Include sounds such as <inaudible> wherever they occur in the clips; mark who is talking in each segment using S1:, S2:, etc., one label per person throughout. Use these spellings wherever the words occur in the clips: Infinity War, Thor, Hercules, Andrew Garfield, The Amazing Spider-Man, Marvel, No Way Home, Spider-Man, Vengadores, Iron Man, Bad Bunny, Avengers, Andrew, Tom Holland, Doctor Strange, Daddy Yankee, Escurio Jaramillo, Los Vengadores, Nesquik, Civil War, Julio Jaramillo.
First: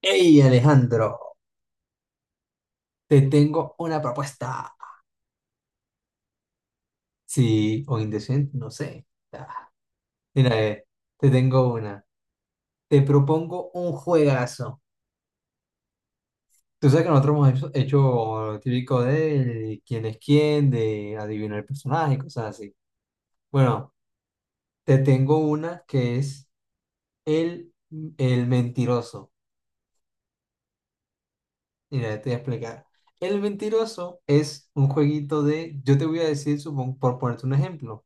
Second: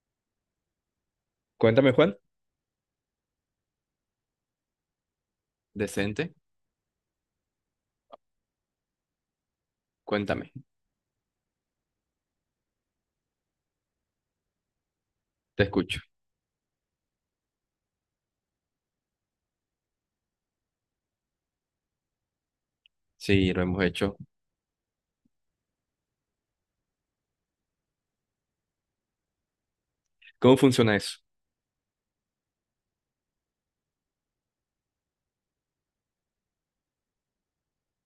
S1: Hey Alejandro,
S2: Cuéntame, Juan.
S1: te tengo una propuesta.
S2: Decente.
S1: Sí, o indecente, no sé. Ah.
S2: Cuéntame.
S1: Mira, te tengo una. Te propongo un juegazo.
S2: Te escucho.
S1: Tú sabes que nosotros hemos hecho lo típico de quién es quién, de adivinar el personaje, cosas así.
S2: Sí, lo hemos
S1: Bueno,
S2: hecho.
S1: te tengo una que es el, el mentiroso.
S2: ¿Cómo funciona eso?
S1: Mira, te voy a explicar. El mentiroso es un jueguito de, yo te voy a decir, supongo, por ponerte un ejemplo.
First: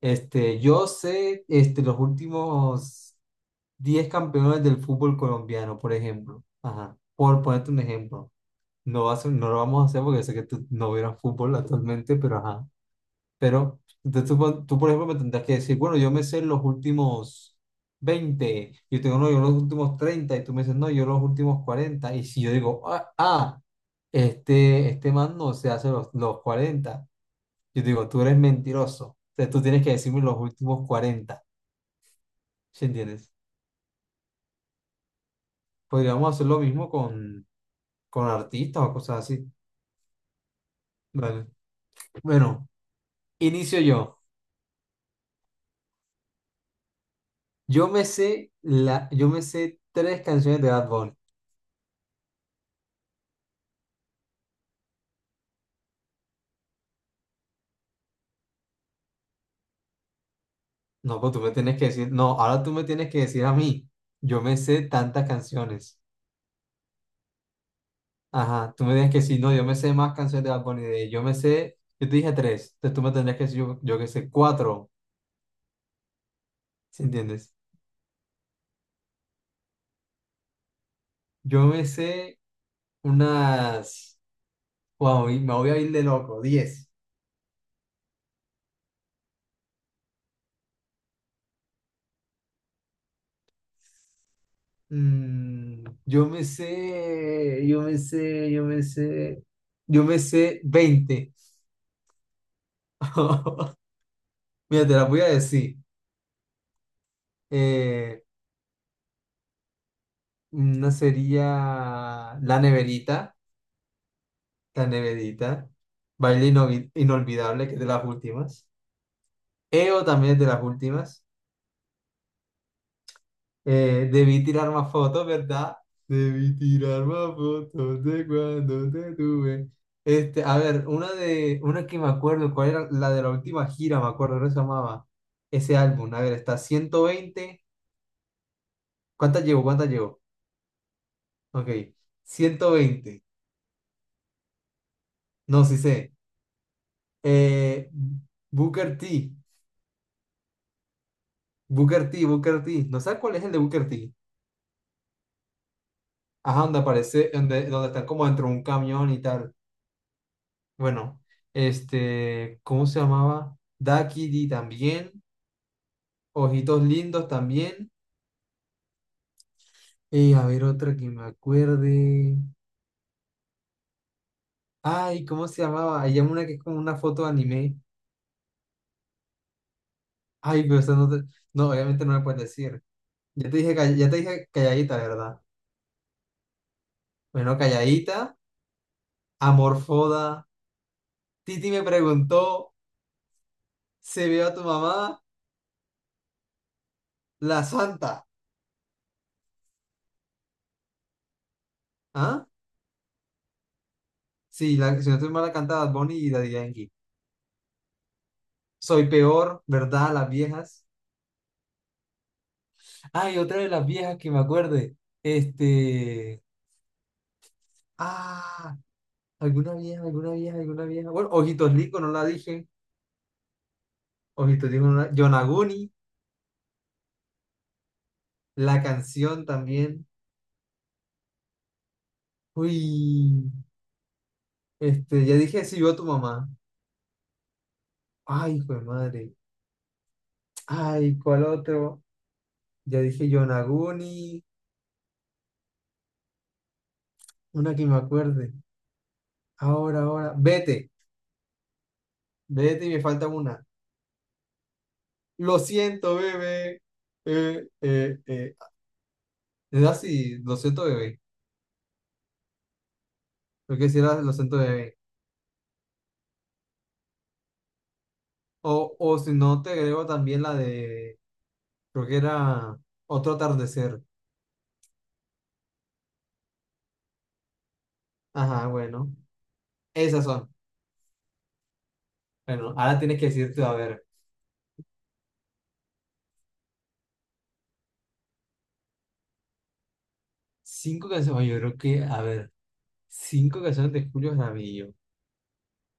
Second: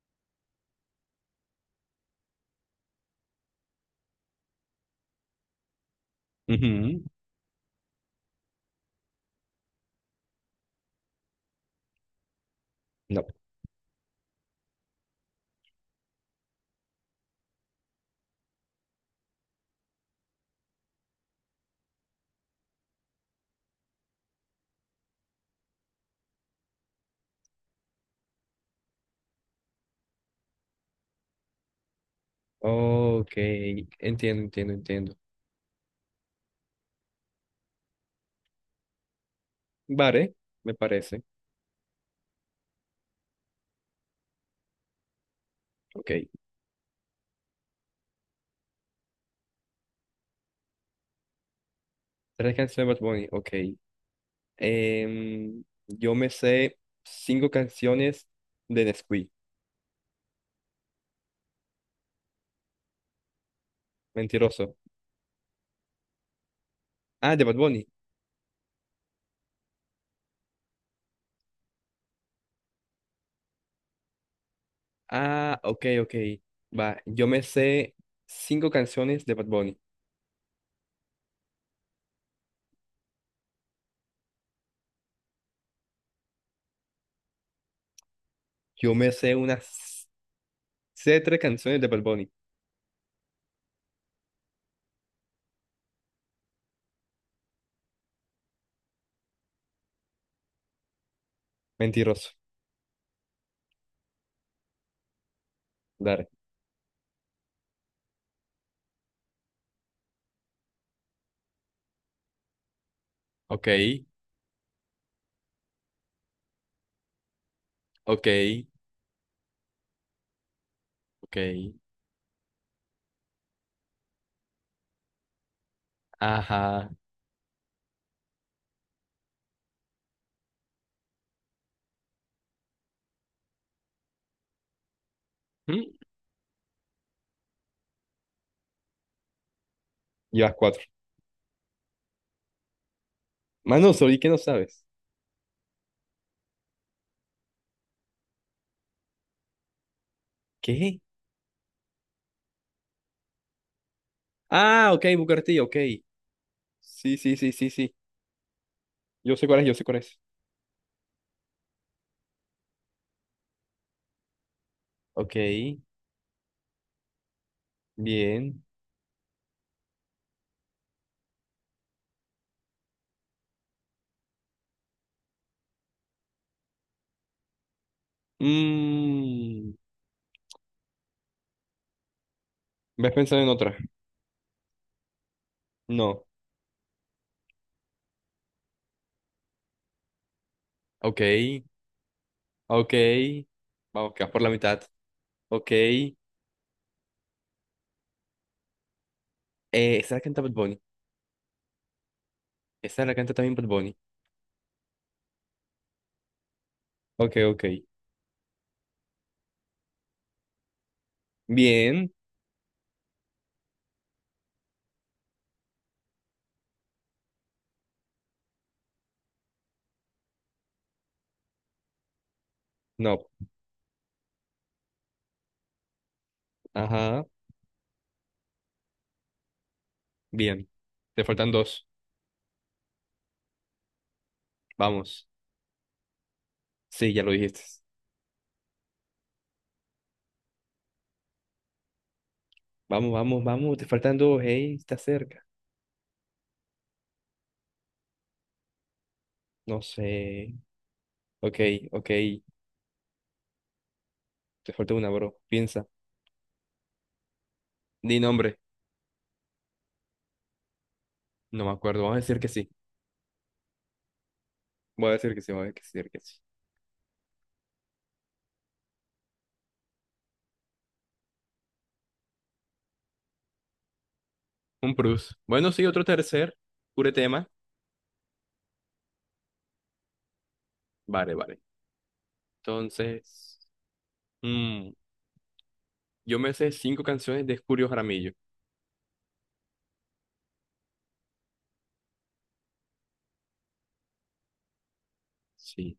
S1: Este, yo sé este, los últimos 10 campeones del fútbol colombiano, por ejemplo. Ajá.
S2: Ujú,
S1: Por ponerte un ejemplo. No lo vamos a hacer porque sé que tú no vieras fútbol actualmente, pero ajá.
S2: No.
S1: Pero entonces tú, por ejemplo, me tendrás que decir, bueno, yo me sé los últimos 20, yo tengo, no, yo los últimos 30 y tú me dices, no, yo los últimos 40. Y si yo digo, este man no se hace los 40, yo digo, tú eres mentiroso. O sea, tú tienes que decirme los últimos 40. ¿Sí entiendes?
S2: Ok. Entiendo, entiendo, entiendo.
S1: Podríamos hacer lo mismo con artistas o cosas así.
S2: Vale, me parece.
S1: Vale. Bueno, inicio yo.
S2: Ok.
S1: Yo me sé tres canciones de Bad Bunny.
S2: Tres canciones de Bad Bunny. Ok. Yo me sé cinco canciones de Nesquik.
S1: No, pues tú me tienes que decir, no, ahora tú me tienes que decir a mí. Yo me
S2: Mentiroso.
S1: sé tantas canciones.
S2: Ah, de Bad Bunny.
S1: Ajá, tú me tienes que decir, no, yo me sé más canciones de Bad Bunny. Yo me sé, yo te dije tres, entonces tú me tendrías que decir, yo que sé, cuatro.
S2: Ah, ok, ok. Va.
S1: ¿Sí
S2: Yo me
S1: entiendes?
S2: sé cinco canciones de Bad Bunny.
S1: Yo me sé unas... Wow, y me voy a ir de loco. 10.
S2: Yo me sé unas... Sé tres canciones de Bad Bunny.
S1: Yo me sé, yo me sé, yo me sé, yo me sé 20.
S2: Mentiroso.
S1: <laughs> Mira, te la voy a decir. Eh, una sería La Neverita,
S2: Ok,
S1: La Neverita, Baile Inolvidable, que es de las
S2: ok,
S1: últimas. EO también es de las últimas.
S2: ok.
S1: Debí tirar más fotos, ¿verdad? Debí
S2: Ajá.
S1: tirar más fotos de cuando te tuve. Este, a ver, una que me acuerdo, ¿cuál era? La de la última gira, me acuerdo, ¿cómo se llamaba? Ese
S2: ¿Mm?
S1: álbum. A ver, está 120. ¿Cuántas llevo?
S2: Llevas cuatro.
S1: Ok. 120.
S2: Mano, ¿sobre qué no sabes?
S1: No, sí sé. Eh, Booker T.
S2: ¿Qué?
S1: Booker T. No sé cuál es el de Booker T.
S2: Ah, ok, Bucarty, ok.
S1: Ajá, donde
S2: Sí,
S1: aparece,
S2: sí, sí,
S1: donde,
S2: sí,
S1: donde
S2: sí.
S1: están como dentro de un camión y
S2: Yo sé
S1: tal.
S2: cuál es, yo sé cuál es.
S1: Bueno, este, ¿cómo se llamaba? Daquiri también,
S2: Ok,
S1: Ojitos Lindos también.
S2: bien.
S1: Y a ver otra que me acuerde. Ay, ¿cómo se llamaba? Hay una que es como una foto de anime.
S2: Mmm.
S1: Ay, pero eso no te- No, obviamente no me puedes decir.
S2: ¿Ves pensando en
S1: Ya te dije,
S2: otra?
S1: call- ya te dije calladita, ¿verdad?
S2: No.
S1: Bueno, calladita, amorfoda.
S2: Ok,
S1: Titi me preguntó,
S2: ok. Vamos,
S1: ¿se
S2: que vas por
S1: vio
S2: la
S1: a tu
S2: mitad.
S1: mamá?
S2: Ok.
S1: La Santa.
S2: Esa la canta Bad Bunny.
S1: ¿Ah?
S2: Esa la canta también Bad Bunny.
S1: Sí, la, si no estoy mal, la canta Bad Bunny y Daddy Yankee.
S2: Ok, ok.
S1: Soy peor, ¿verdad? Las viejas.
S2: Bien.
S1: Ay, otra de las viejas que me acuerde. Este. Ah, alguna vieja, alguna vieja, alguna vieja. Bueno, Ojitos Rico, no la dije.
S2: No.
S1: Ojitos Rico, no la... Yonaguni,
S2: Ajá.
S1: la canción también.
S2: Bien. Te faltan dos.
S1: Uy, este,
S2: Vamos.
S1: ya dije, si yo tu mamá.
S2: Sí, ya lo dijiste.
S1: Ay, hijo de madre. Ay, ¿cuál otro? Ya
S2: Vamos,
S1: dije
S2: vamos, vamos. Te faltan dos.
S1: Yonaguni,
S2: Hey, está cerca.
S1: una que me acuerde.
S2: No
S1: Ahora, ahora.
S2: sé.
S1: Vete,
S2: Ok, ok.
S1: vete y me falta una.
S2: Te falta una, bro.
S1: Lo
S2: Piensa.
S1: siento, bebé. Eh, eh,
S2: Di
S1: eh.
S2: nombre.
S1: Es así, lo siento, bebé.
S2: No me acuerdo. Vamos a decir que sí.
S1: Creo que sí era el acento de... ahí.
S2: Voy a decir que sí, voy a decir que sí.
S1: O si no, te agrego también la de... Creo que era otro atardecer.
S2: Un Prus. Bueno, sí, otro tercer. Pure tema.
S1: Ajá, bueno. Esas son.
S2: Vale, vale.
S1: Bueno, ahora tienes que
S2: Entonces,
S1: decirte, a ver,
S2: mm, yo me sé cinco canciones de Escurio Jaramillo.
S1: cinco canciones. Oye, yo creo que, a ver, cinco canciones de Julio Jaramillo.
S2: Sí.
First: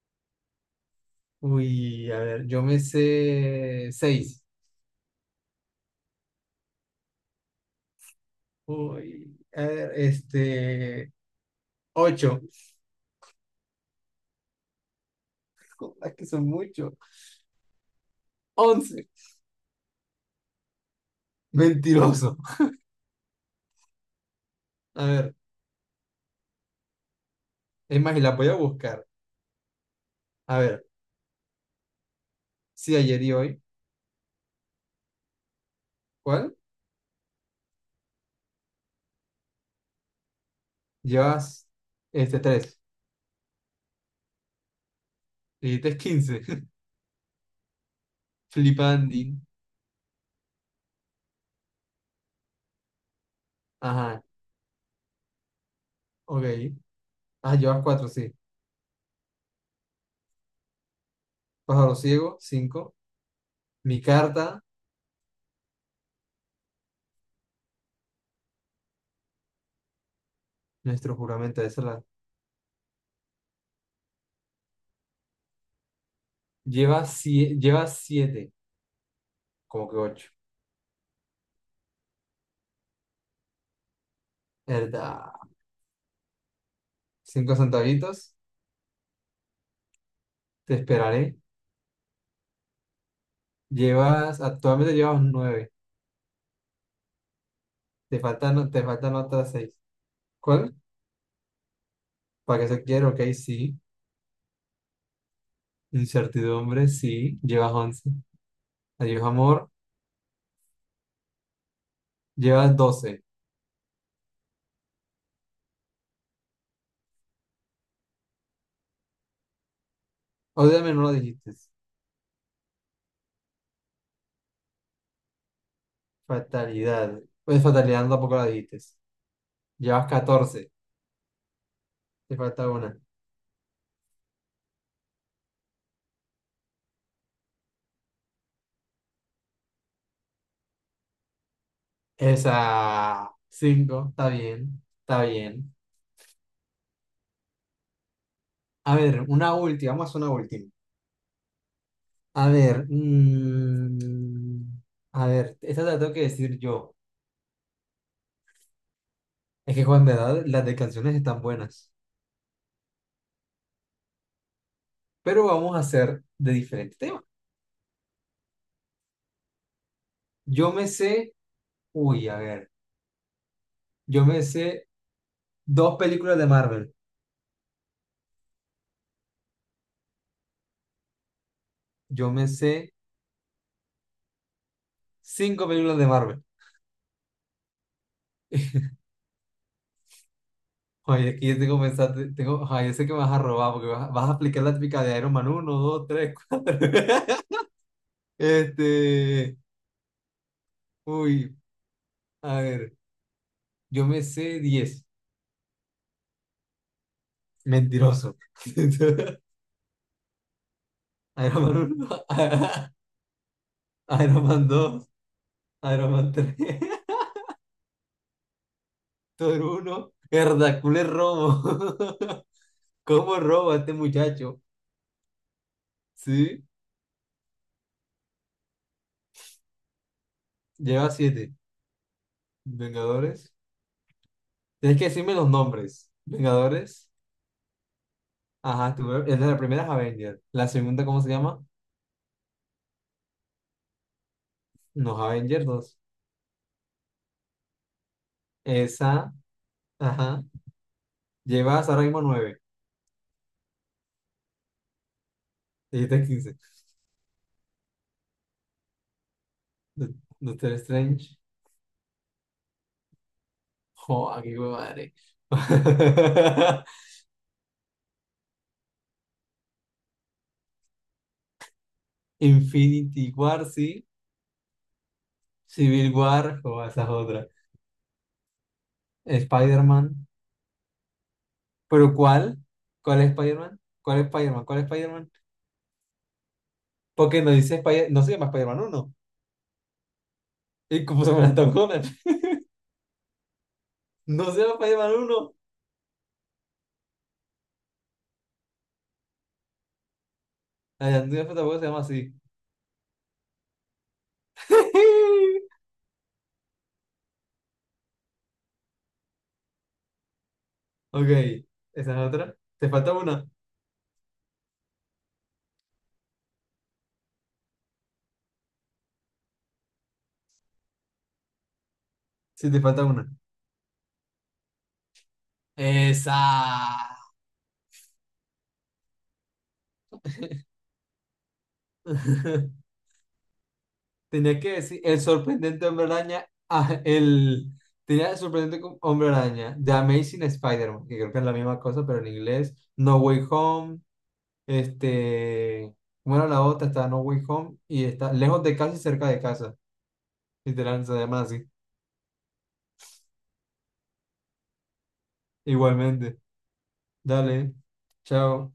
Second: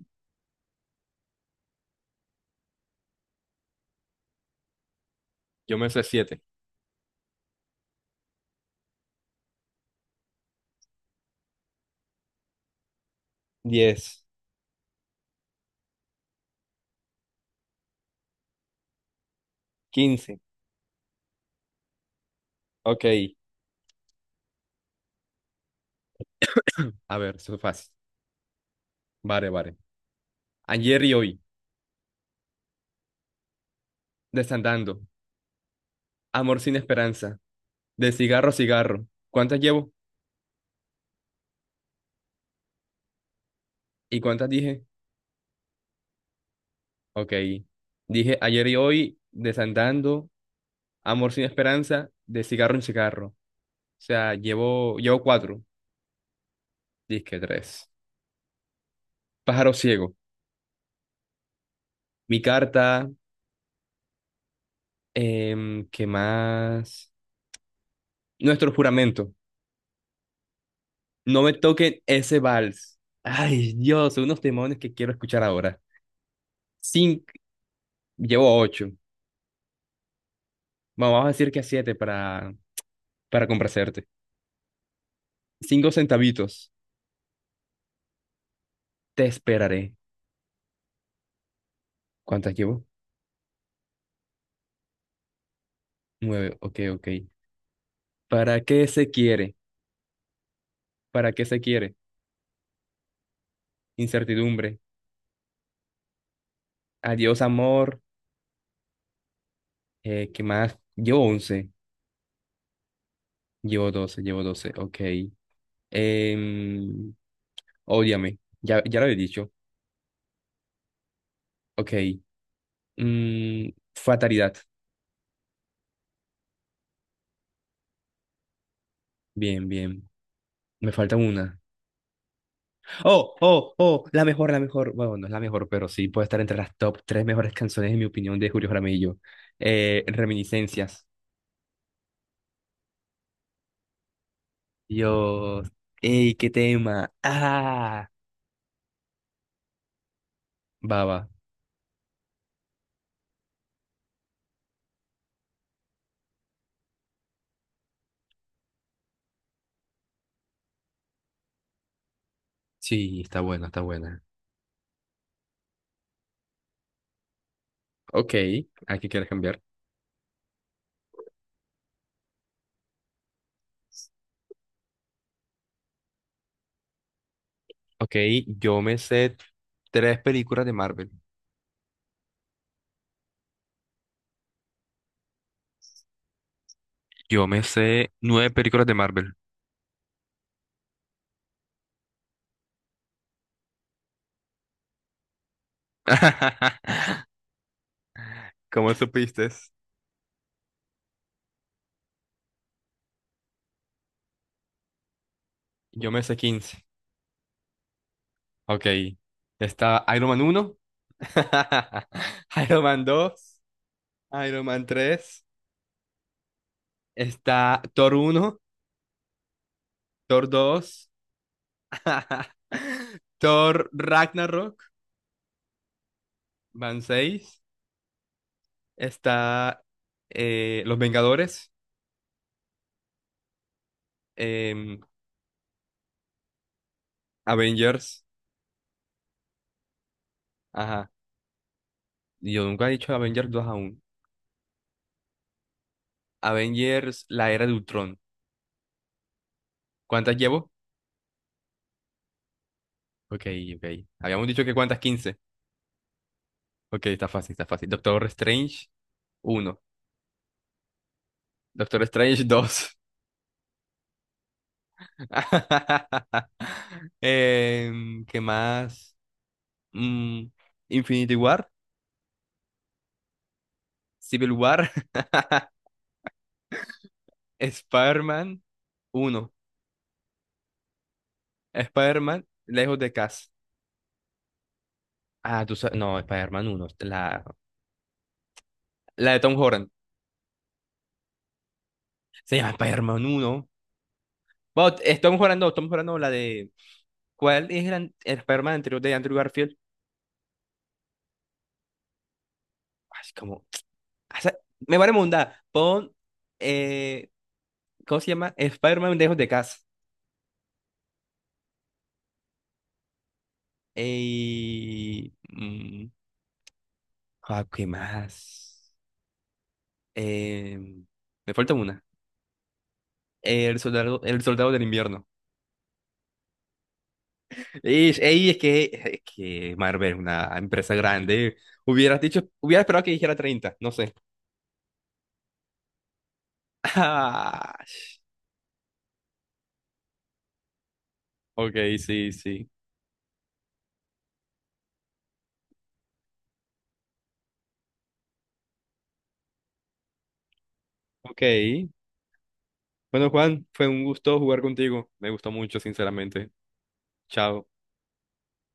S1: Uy, a ver, yo me sé seis.
S2: Yo me sé siete.
S1: Uy, a ver, este... Ocho. <laughs>
S2: 10.
S1: Es que son muchos. 11.
S2: 15.
S1: Mentiroso.
S2: Ok.
S1: A ver,
S2: A ver, eso es fácil.
S1: es más, y la voy a buscar.
S2: Vale, vale.
S1: A ver,
S2: Ayer y hoy.
S1: sí, ayer y hoy.
S2: Desandando.
S1: ¿Cuál?
S2: Amor sin esperanza. De cigarro a cigarro. ¿Cuántas llevo?
S1: Llevas este tres.
S2: ¿Y cuántas dije?
S1: Dijiste 15. <laughs>
S2: Ok. Dije ayer y hoy,
S1: Flipandín.
S2: desandando, amor sin esperanza, de cigarro en cigarro. O
S1: Ajá,
S2: sea, llevo cuatro,
S1: ok.
S2: disque
S1: Ah, llevas
S2: tres.
S1: 4 sí.
S2: Pájaro ciego,
S1: Pájaro ciego,
S2: mi
S1: cinco.
S2: carta,
S1: Mi carta,
S2: ¿qué más? Nuestro juramento.
S1: nuestro
S2: No me
S1: juramento, esa
S2: toquen
S1: la.
S2: ese vals. Ay, Dios, son unos demonios que quiero escuchar ahora.
S1: Llevas
S2: Cinco,
S1: 7, llevas
S2: llevo
S1: siete,
S2: ocho.
S1: como que ocho.
S2: Bueno, vamos a decir que a siete para complacerte.
S1: ¿Verdad?
S2: Cinco centavitos.
S1: Cinco centavitos,
S2: Te esperaré.
S1: te esperaré.
S2: ¿Cuántas llevo?
S1: Actualmente llevas nueve.
S2: Nueve, ok, ok.
S1: Te
S2: ¿Para
S1: faltan, te
S2: qué se
S1: faltan otras
S2: quiere?
S1: seis. ¿Cuál?
S2: ¿Para qué se quiere?
S1: ¿Para qué se quiere? Ok, sí.
S2: Incertidumbre.
S1: Incertidumbre, sí.
S2: Adiós,
S1: Llevas
S2: amor.
S1: 11. Adiós, amor.
S2: ¿Qué más? Llevo 11.
S1: Llevas 12.
S2: Llevo 12. Llevo 12. Ok. Em, ódiame. Ya, ya lo había dicho.
S1: Obviamente no lo dijiste.
S2: Ok. Mm, fatalidad.
S1: Fatalidad. Pues fatalidad no, tampoco la dijiste.
S2: Bien, bien.
S1: Llevas 14.
S2: Me falta una.
S1: Te falta una.
S2: Oh, oh, oh. La mejor, la mejor. Bueno, no es la mejor, pero sí puede estar entre las top tres mejores canciones, en mi opinión, de Julio Jaramillo. Reminiscencias.
S1: Esa. Cinco. Está bien. Está
S2: Dios.
S1: bien.
S2: ¡Ey, qué tema! ¡Ah!
S1: A ver, una última. Vamos a hacer una última.
S2: Baba.
S1: A ver. A ver, esta te la tengo que decir yo. Es que, Juan, de verdad, las de canciones están buenas.
S2: Sí, está buena, está buena.
S1: Pero vamos a hacer de diferente tema.
S2: Ok, ¿a qué quieres cambiar?
S1: Yo me sé. Uy, a ver. Yo me sé dos películas de Marvel.
S2: Ok, yo me sé tres películas de Marvel.
S1: Yo me sé cinco películas de Marvel. <laughs>
S2: Yo me sé nueve películas de Marvel.
S1: Oye, aquí ya tengo pensado, tengo, ay, yo sé que me vas a robar porque vas a aplicar la típica de Iron Man 1, 2, 3, 4. <laughs>
S2: <laughs> ¿Cómo supiste?
S1: Este, uy, a ver, yo me sé 10.
S2: Yo me sé 15.
S1: Mentiroso. <laughs>
S2: Ok, está Iron Man uno.
S1: Iron Man 1,
S2: <laughs> Iron
S1: <laughs>
S2: Man dos.
S1: Iron
S2: Iron
S1: Man
S2: Man
S1: 2,
S2: tres.
S1: Iron Man 3, <laughs>
S2: Está Thor uno.
S1: Thor 1,
S2: Thor
S1: Hercules
S2: dos.
S1: robo.
S2: <laughs>
S1: <laughs> ¿Cómo roba
S2: Thor
S1: este muchacho?
S2: Ragnarok,
S1: Sí,
S2: van 6. Está Los
S1: lleva 7.
S2: Vengadores,
S1: Vengadores. Tienes
S2: em,
S1: que decirme los nombres. Vengadores.
S2: Avengers,
S1: Ajá, es de la primera es Avengers. La segunda,
S2: ajá.
S1: ¿cómo se llama?
S2: Yo nunca he dicho Avengers dos aún.
S1: No, Avengers dos.
S2: Avengers, la era de Ultron.
S1: Esa,
S2: ¿Cuántas
S1: ajá.
S2: llevo?
S1: Llevas ahora mismo nueve.
S2: Ok, ok. Habíamos dicho que cuántas, 15.
S1: Dijiste 15.
S2: Ok, está fácil, está fácil. Doctor Strange, uno,
S1: Do- Doctor Strange.
S2: Doctor Strange, 2.
S1: Joder, qué madre.
S2: <laughs>
S1: <laughs>
S2: ¿Qué más? Mm, Infinity War,
S1: Infinity War, sí.
S2: Civil War, <laughs>
S1: Civil War, joder, esa es otra.
S2: Spider-Man, 1.
S1: Spider-Man. ¿Pero
S2: Spider-Man,
S1: cuál?
S2: lejos de
S1: ¿Cuál es
S2: casa.
S1: Spider-Man? ¿Cuál es Spider-Man? ¿Cuál es Spider-Man?
S2: Ah, tú sabes. No, Spider-Man 1. La,
S1: Porque no dice no se llama Spider-Man 1.
S2: la de Tom Holland.
S1: ¿Y cómo se llama Tom Holland? <laughs>
S2: Se llama Spider-Man 1.
S1: No se llama
S2: Bueno,
S1: Spider-Man 1.
S2: estamos jugando la de. ¿Cuál es el Spider-Man anterior de Andrew Garfield?
S1: La de Andrew tampoco se llama así.
S2: Así como. O sea, me vale mundar.
S1: <laughs>
S2: Pon. eh, ¿Cómo se llama? Spider-Man lejos de casa.
S1: Ok, esa es otra. ¿Te falta una?
S2: Y. Ah, ¿qué más? Eh, Me falta una.
S1: Sí, te falta una.
S2: El soldado del invierno.
S1: Esa.
S2: Y, ey, es que Marvel es una empresa grande. Hubiera
S1: <laughs>
S2: esperado que dijera 30 no sé. <laughs>
S1: Tenías que decir el sorprendente hombre araña. El...
S2: Ah,
S1: Tenía el sorprendente hombre araña. The Amazing Spider-Man, que creo que es la misma
S2: ok,
S1: cosa, pero en
S2: sí, sí.
S1: inglés. No Way Home. Este. Bueno, la otra está No Way Home y está lejos de casa y cerca de casa. Literal, se llama
S2: Ok.
S1: así.
S2: Bueno, Juan, fue un gusto jugar contigo. Me gustó mucho,
S1: Igualmente.
S2: sinceramente. Chao.
S1: Dale. Chao.